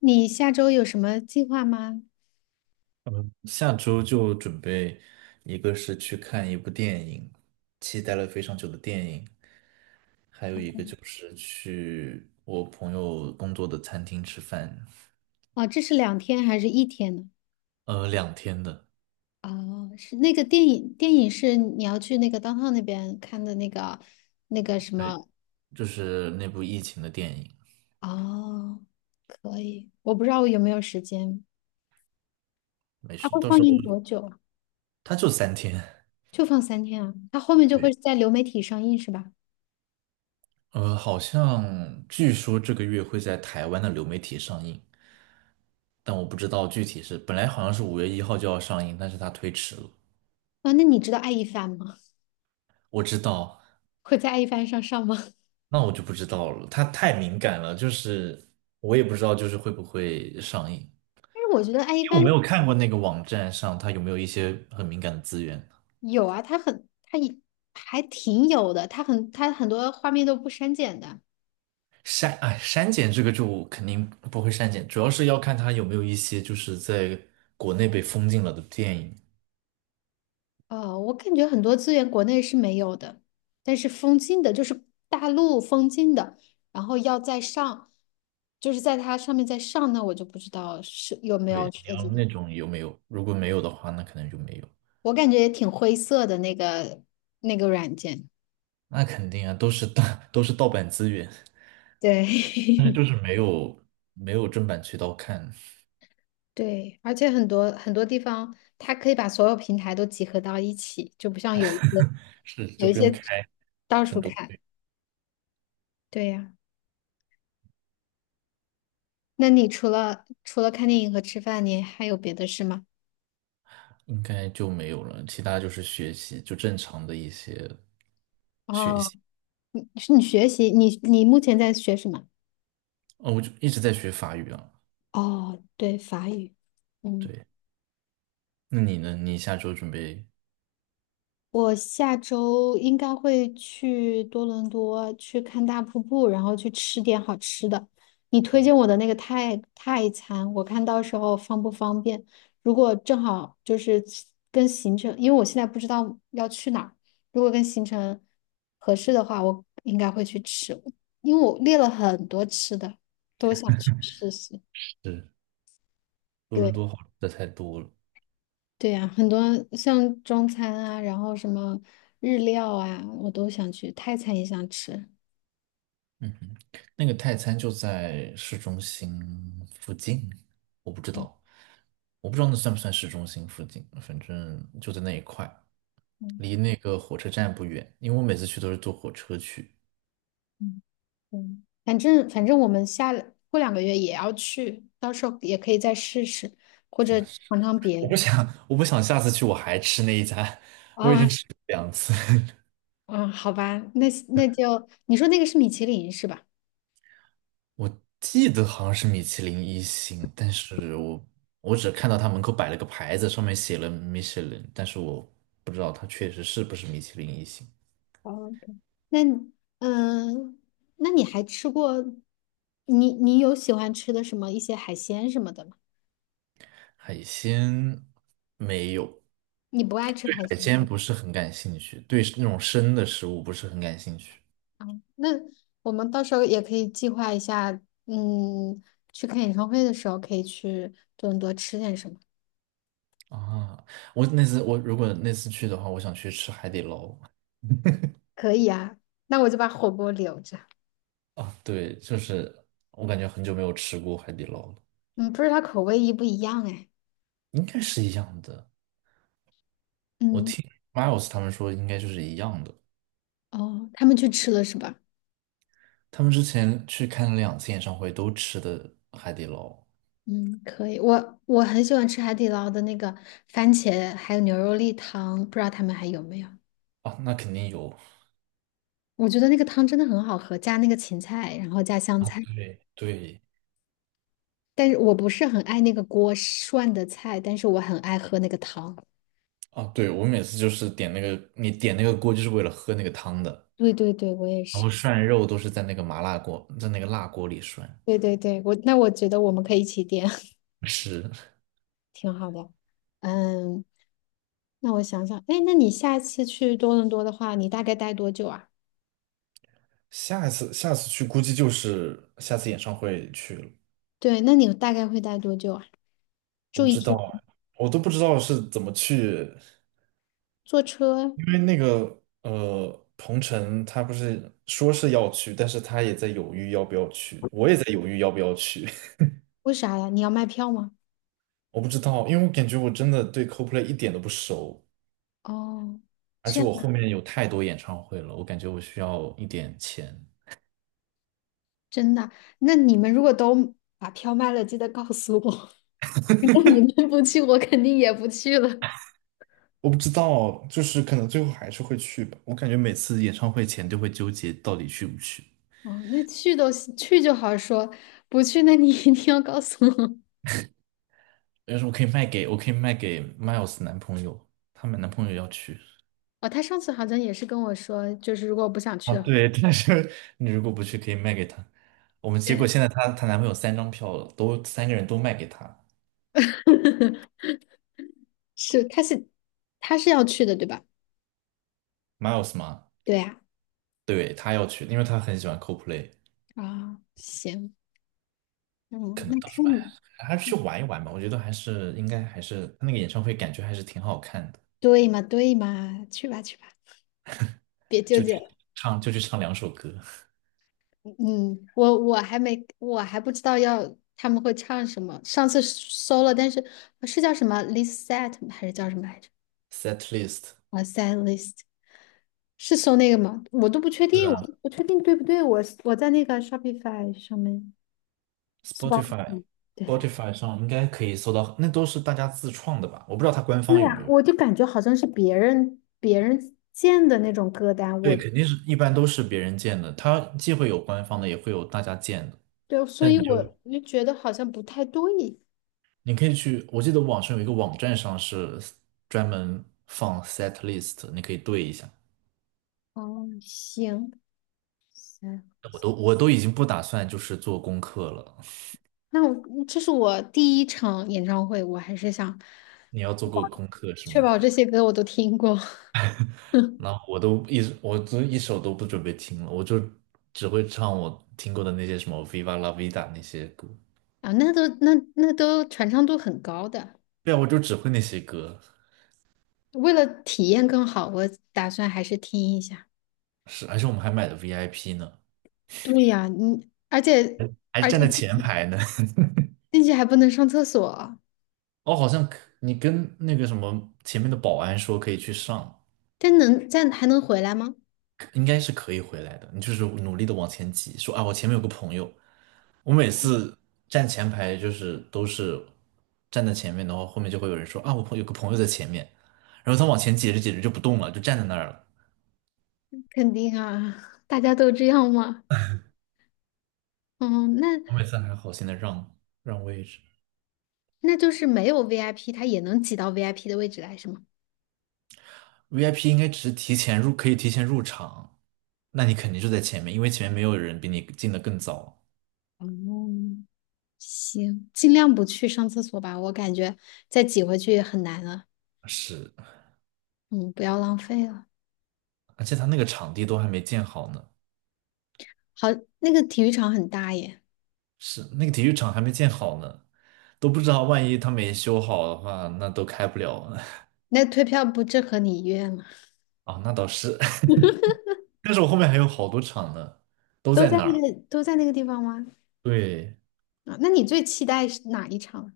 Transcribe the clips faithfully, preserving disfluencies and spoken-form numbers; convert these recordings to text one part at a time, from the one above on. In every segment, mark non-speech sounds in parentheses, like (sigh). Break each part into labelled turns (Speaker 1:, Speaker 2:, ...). Speaker 1: 你下周有什么计划吗？
Speaker 2: 下周就准备，一个是去看一部电影，期待了非常久的电影，还有一个就是去我朋友工作的餐厅吃饭。
Speaker 1: 哦，这是两天还是一天呢？
Speaker 2: 呃，两天的。
Speaker 1: 哦，是那个电影，电影是你要去那个 downtown 那边看的那个那个什
Speaker 2: 对，
Speaker 1: 么？
Speaker 2: 就是那部疫情的电影。
Speaker 1: 哦，可以，我不知道我有没有时间。
Speaker 2: 没
Speaker 1: 它
Speaker 2: 事，
Speaker 1: 会
Speaker 2: 到
Speaker 1: 放
Speaker 2: 时候。
Speaker 1: 映多久啊？
Speaker 2: 他就三天。
Speaker 1: 就放三天啊？它后面就会
Speaker 2: 对，
Speaker 1: 在流媒体上映是吧？
Speaker 2: 呃，好像据说这个月会在台湾的流媒体上映，但我不知道具体是，本来好像是五月一号就要上映，但是它推迟了。
Speaker 1: 啊，那你知道爱一帆吗？
Speaker 2: 我知道。
Speaker 1: 会在爱一帆上上吗？(laughs)
Speaker 2: 那我就不知道了，它太敏感了，就是我也不知道，就是会不会上映，因
Speaker 1: 但是我觉得爱一
Speaker 2: 为我
Speaker 1: 帆
Speaker 2: 没有看过那个网站上它有没有一些很敏感的资源。
Speaker 1: 有啊，它很，它也还挺有的，它很，它很多画面都不删减的。
Speaker 2: 删，哎，删减这个就肯定不会删减，主要是要看它有没有一些就是在国内被封禁了的电影。
Speaker 1: 哦，我感觉很多资源国内是没有的，但是封禁的，就是大陆封禁的，然后要再上，就是在它上面再上，那我就不知道是有没
Speaker 2: 对，
Speaker 1: 有
Speaker 2: 你
Speaker 1: 涉及
Speaker 2: 要
Speaker 1: 到。
Speaker 2: 那种有没有？如果没有的话，那可能就没有。
Speaker 1: 我感觉也挺灰色的那个那个软件，
Speaker 2: 那肯定啊，都是盗，(laughs) 都是盗版资源，但是
Speaker 1: 对。
Speaker 2: 就是没有没有正版渠道看。
Speaker 1: (laughs) 对，而且很多很多地方它可以把所有平台都集合到一起，就不像有一些
Speaker 2: 是，
Speaker 1: 有
Speaker 2: 就
Speaker 1: 一
Speaker 2: 不用
Speaker 1: 些
Speaker 2: 开
Speaker 1: 到
Speaker 2: 很
Speaker 1: 处
Speaker 2: 多。
Speaker 1: 看。对呀，那你除了除了看电影和吃饭，你还有别的事吗？
Speaker 2: 应该就没有了，其他就是学习，就正常的一些学习。
Speaker 1: 哦。是你学习，你你目前在学什么？
Speaker 2: 哦，我就一直在学法语啊。
Speaker 1: 哦，对，法语。嗯，
Speaker 2: 对。那你呢？你下周准备。
Speaker 1: 我下周应该会去多伦多去看大瀑布，然后去吃点好吃的。你推荐我的那个泰泰餐，我看到时候方不方便？如果正好就是跟行程，因为我现在不知道要去哪儿，如果跟行程合适的话，我应该会去吃，因为我列了很多吃的，都想去试试。
Speaker 2: 是，多伦
Speaker 1: 对。
Speaker 2: 多好吃的太多了。
Speaker 1: 对呀，很多像中餐啊，然后什么日料啊，我都想去，泰餐也想吃。
Speaker 2: 嗯哼，那个泰餐就在市中心附近。我不知道，我不知道那算不算市中心附近，反正就在那一块，
Speaker 1: 嗯
Speaker 2: 离那个火车站不远。因为我每次去都是坐火车去。
Speaker 1: 嗯，嗯，反正反正我们下过两个月也要去，到时候也可以再试试，或者尝尝别
Speaker 2: 我不
Speaker 1: 的。
Speaker 2: 想，我不想下次去我还吃那一家，我已经
Speaker 1: 啊
Speaker 2: 吃了两次。(laughs)
Speaker 1: 啊，好吧，那那就你说那个是米其林是吧？
Speaker 2: 我记得好像是米其林一星，但是我我只看到他门口摆了个牌子，上面写了米其林，但是我不知道它确实是不是米其林一星。
Speaker 1: 哦，那你嗯，那你还吃过？你你有喜欢吃的什么一些海鲜什么的吗？
Speaker 2: 海鲜没有。
Speaker 1: 你不爱吃海
Speaker 2: 海
Speaker 1: 鲜？
Speaker 2: 鲜不是很感兴趣，对那种生的食物不是很感兴趣
Speaker 1: 那我们到时候也可以计划一下，嗯，去看演唱会的时候可以去多伦多吃点什么。
Speaker 2: 啊。我那次我如果那次去的话，我想去吃海底捞
Speaker 1: 可以啊，那我就把火锅留着。
Speaker 2: 啊。对，就是我感觉很久没有吃过海底捞了。
Speaker 1: 嗯，不知道口味一不一样哎。
Speaker 2: 应该是一样的。我
Speaker 1: 嗯，
Speaker 2: 听 Miles 他们说应该就是一样的。
Speaker 1: 哦，他们去吃了是吧？
Speaker 2: 他们之前去看了两次演唱会，都吃的海底捞。
Speaker 1: 嗯，可以。我我很喜欢吃海底捞的那个番茄还有牛肉粒汤，不知道他们还有没有？
Speaker 2: 啊，那肯定有。
Speaker 1: 我觉得那个汤真的很好喝，加那个芹菜，然后加香
Speaker 2: 啊，
Speaker 1: 菜。
Speaker 2: 对对
Speaker 1: 但是我不是很爱那个锅涮的菜，但是我很爱喝那个汤。
Speaker 2: 啊。对，我每次就是点那个，你点那个锅就是为了喝那个汤的，
Speaker 1: 对对对，我也
Speaker 2: 然
Speaker 1: 是。
Speaker 2: 后涮肉都是在那个麻辣锅，在那个辣锅里涮。
Speaker 1: 对对对，我那我觉得我们可以一起点。(laughs)
Speaker 2: 是，
Speaker 1: 挺好的。嗯，那我想想，哎，那你下次去多伦多的话，你大概待多久啊？
Speaker 2: 下一次下次去估计就是下次演唱会去了。
Speaker 1: 对，那你大概会待多久啊？
Speaker 2: 我
Speaker 1: 住
Speaker 2: 不
Speaker 1: 一
Speaker 2: 知道
Speaker 1: 天？
Speaker 2: 啊，我都不知道是怎么去，
Speaker 1: 坐车？
Speaker 2: 因为那个呃，鹏程他不是说是要去，但是他也在犹豫要不要去，我也在犹豫要不要去。
Speaker 1: 为啥呀？你要卖票吗？
Speaker 2: 我不知道，因为我感觉我真的对 c o l p l a y 一点都不熟，
Speaker 1: 哦，
Speaker 2: 而
Speaker 1: 这
Speaker 2: 且
Speaker 1: 样
Speaker 2: 我后
Speaker 1: 啊，
Speaker 2: 面有太多演唱会了，我感觉我需要一点钱。
Speaker 1: 真的？那你们如果都把票卖了，记得告诉我。(laughs) 如果你们不去，我肯定也不去了。
Speaker 2: 我不知道，就是可能最后还是会去吧。我感觉每次演唱会前都会纠结到底去不去。
Speaker 1: 哦，那去都行去就好说，不去那你一定要告诉我。
Speaker 2: 但是我可以卖给，我可以卖给 Miles 男朋友，他们男朋友要去。
Speaker 1: 哦，他上次好像也是跟我说，就是如果我不想去
Speaker 2: 啊，
Speaker 1: 的话。
Speaker 2: 对，(laughs) 但是你如果不去，可以卖给他。我们结果
Speaker 1: 对，
Speaker 2: 现在她她男朋友三张票了，都三个人都卖给她。
Speaker 1: (laughs) 是，他是他是要去的，对吧？
Speaker 2: Miles 嘛。
Speaker 1: 对呀，
Speaker 2: 对，他要去，因为他很喜欢 c o l p l a y。
Speaker 1: 啊，行，嗯，
Speaker 2: 可
Speaker 1: 那
Speaker 2: 能到时
Speaker 1: 看
Speaker 2: 候哎，
Speaker 1: 嘛，
Speaker 2: 还是去玩一玩吧。我觉得还是应该还是他那个演唱会感觉还是挺好看的，
Speaker 1: 对嘛，对嘛，去吧，去吧，别纠
Speaker 2: 就
Speaker 1: 结
Speaker 2: 去
Speaker 1: 了。
Speaker 2: 唱就去唱两首歌。
Speaker 1: 嗯，我我还没，我还不知道要他们会唱什么。上次搜了，但是呃是叫什么 list set 吗还是叫什么来着？
Speaker 2: Set list。
Speaker 1: 啊，set list 是搜那个吗？我都不确
Speaker 2: (laughs) 是
Speaker 1: 定，我
Speaker 2: 啊
Speaker 1: 都不确定对不对。我我在那个 Shopify 上面 Spot，
Speaker 2: ，Spotify
Speaker 1: 嗯，对对。
Speaker 2: Spotify 上应该可以搜到，那都是大家自创的吧？我不知道它官
Speaker 1: 对
Speaker 2: 方有
Speaker 1: 呀，
Speaker 2: 没有。
Speaker 1: 我就感觉好像是别人别人建的那种歌单，
Speaker 2: 对，
Speaker 1: 我
Speaker 2: 肯定是一般都是别人建的，它既会有官方的，也会有大家建的。
Speaker 1: 对，所
Speaker 2: 但
Speaker 1: 以
Speaker 2: 你就，
Speaker 1: 我就觉得好像不太对。
Speaker 2: 你可以去，我记得网上有一个网站上是专门放 set list,你可以对一下。
Speaker 1: 哦，行行，
Speaker 2: 我都我都已经不打算就是做功课了。(laughs)
Speaker 1: 那我这是我第一场演唱会，我还是想
Speaker 2: 你要做过功课是
Speaker 1: 确
Speaker 2: 吗？
Speaker 1: 保这些歌我都听过。 (laughs)
Speaker 2: 那我都一我都一首都不准备听了，我就只会唱我听过的那些什么《Viva La Vida》那些歌。
Speaker 1: 啊，那都那那都传唱度很高的。
Speaker 2: 对啊，我就只会那些歌。
Speaker 1: 为了体验更好，我打算还是听一下。
Speaker 2: 是，而且我们还买的 V I P 呢，
Speaker 1: 对呀，你而且
Speaker 2: 还是
Speaker 1: 而且
Speaker 2: 站在前排呢。(laughs)
Speaker 1: 进去还不能上厕所，
Speaker 2: 哦，好像，可你跟那个什么前面的保安说可以去上。
Speaker 1: 但能但还能回来吗？
Speaker 2: 应该是可以回来的。你就是努力的往前挤，说啊，我前面有个朋友。我每次站前排就是都是站在前面的话，后面就会有人说啊，我朋有个朋友在前面，然后他往前挤着挤着就不动了，就站在那儿了。
Speaker 1: 肯定啊，大家都这样嘛。嗯，那
Speaker 2: 我每次还好心的让让位置
Speaker 1: 那就是没有 V I P，他也能挤到 V I P 的位置来，是吗？
Speaker 2: ，V I P 应该只是提前入，可以提前入场，那你肯定就在前面，因为前面没有人比你进的更早。
Speaker 1: 哦，行，尽量不去上厕所吧，我感觉再挤回去也很难了。
Speaker 2: 是，
Speaker 1: 嗯，不要浪费了。
Speaker 2: 而且他那个场地都还没建好呢，
Speaker 1: 好，那个体育场很大耶，
Speaker 2: 是那个体育场还没建好呢，都不知道万一他没修好的话，那都开不了了。
Speaker 1: 那退票不正合你意愿吗？
Speaker 2: (laughs) 啊，那倒是。(laughs) 但是我后面还有好多场呢，都
Speaker 1: 都
Speaker 2: 在
Speaker 1: 在
Speaker 2: 那
Speaker 1: 那
Speaker 2: 儿。
Speaker 1: 个都在那个地方吗？
Speaker 2: 对，
Speaker 1: 啊，那你最期待是哪一场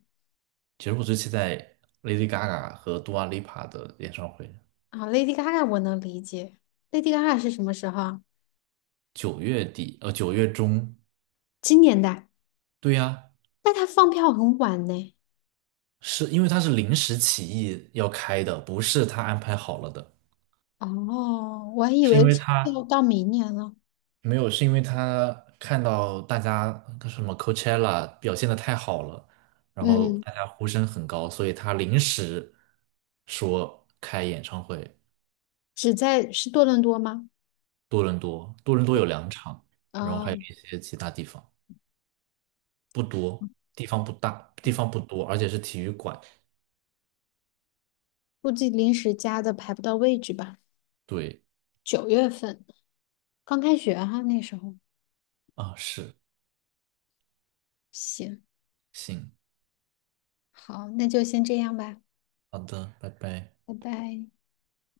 Speaker 2: 其实我最期待 Lady Gaga 和 Dua Lipa 的演唱会。
Speaker 1: 啊？Lady Gaga 我能理解，Lady Gaga 是什么时候啊
Speaker 2: 九月底，呃，九月中。
Speaker 1: 今年的，
Speaker 2: 对呀，
Speaker 1: 但她放票很晚呢。
Speaker 2: 是因为他是临时起意要开的，不是他安排好了的，
Speaker 1: 哦，我还以
Speaker 2: 是
Speaker 1: 为
Speaker 2: 因为
Speaker 1: 是要
Speaker 2: 他
Speaker 1: 到明年了。
Speaker 2: 没有，是因为他看到大家什么 Coachella 表现的太好了，然后
Speaker 1: 嗯，
Speaker 2: 大家呼声很高，所以他临时说开演唱会。
Speaker 1: 只在是多伦多吗？
Speaker 2: 多伦多，多伦多有两场，然后还有
Speaker 1: 嗯，
Speaker 2: 一些其他地方，不多，地方不大，地方不多，而且是体育馆。
Speaker 1: 估计临时加的排不到位置吧。
Speaker 2: 对。
Speaker 1: 九月份刚开学哈，那时候。
Speaker 2: 啊，是。
Speaker 1: 行，
Speaker 2: 行。
Speaker 1: 好，那就先这样吧，
Speaker 2: 好的，拜拜。
Speaker 1: 拜拜。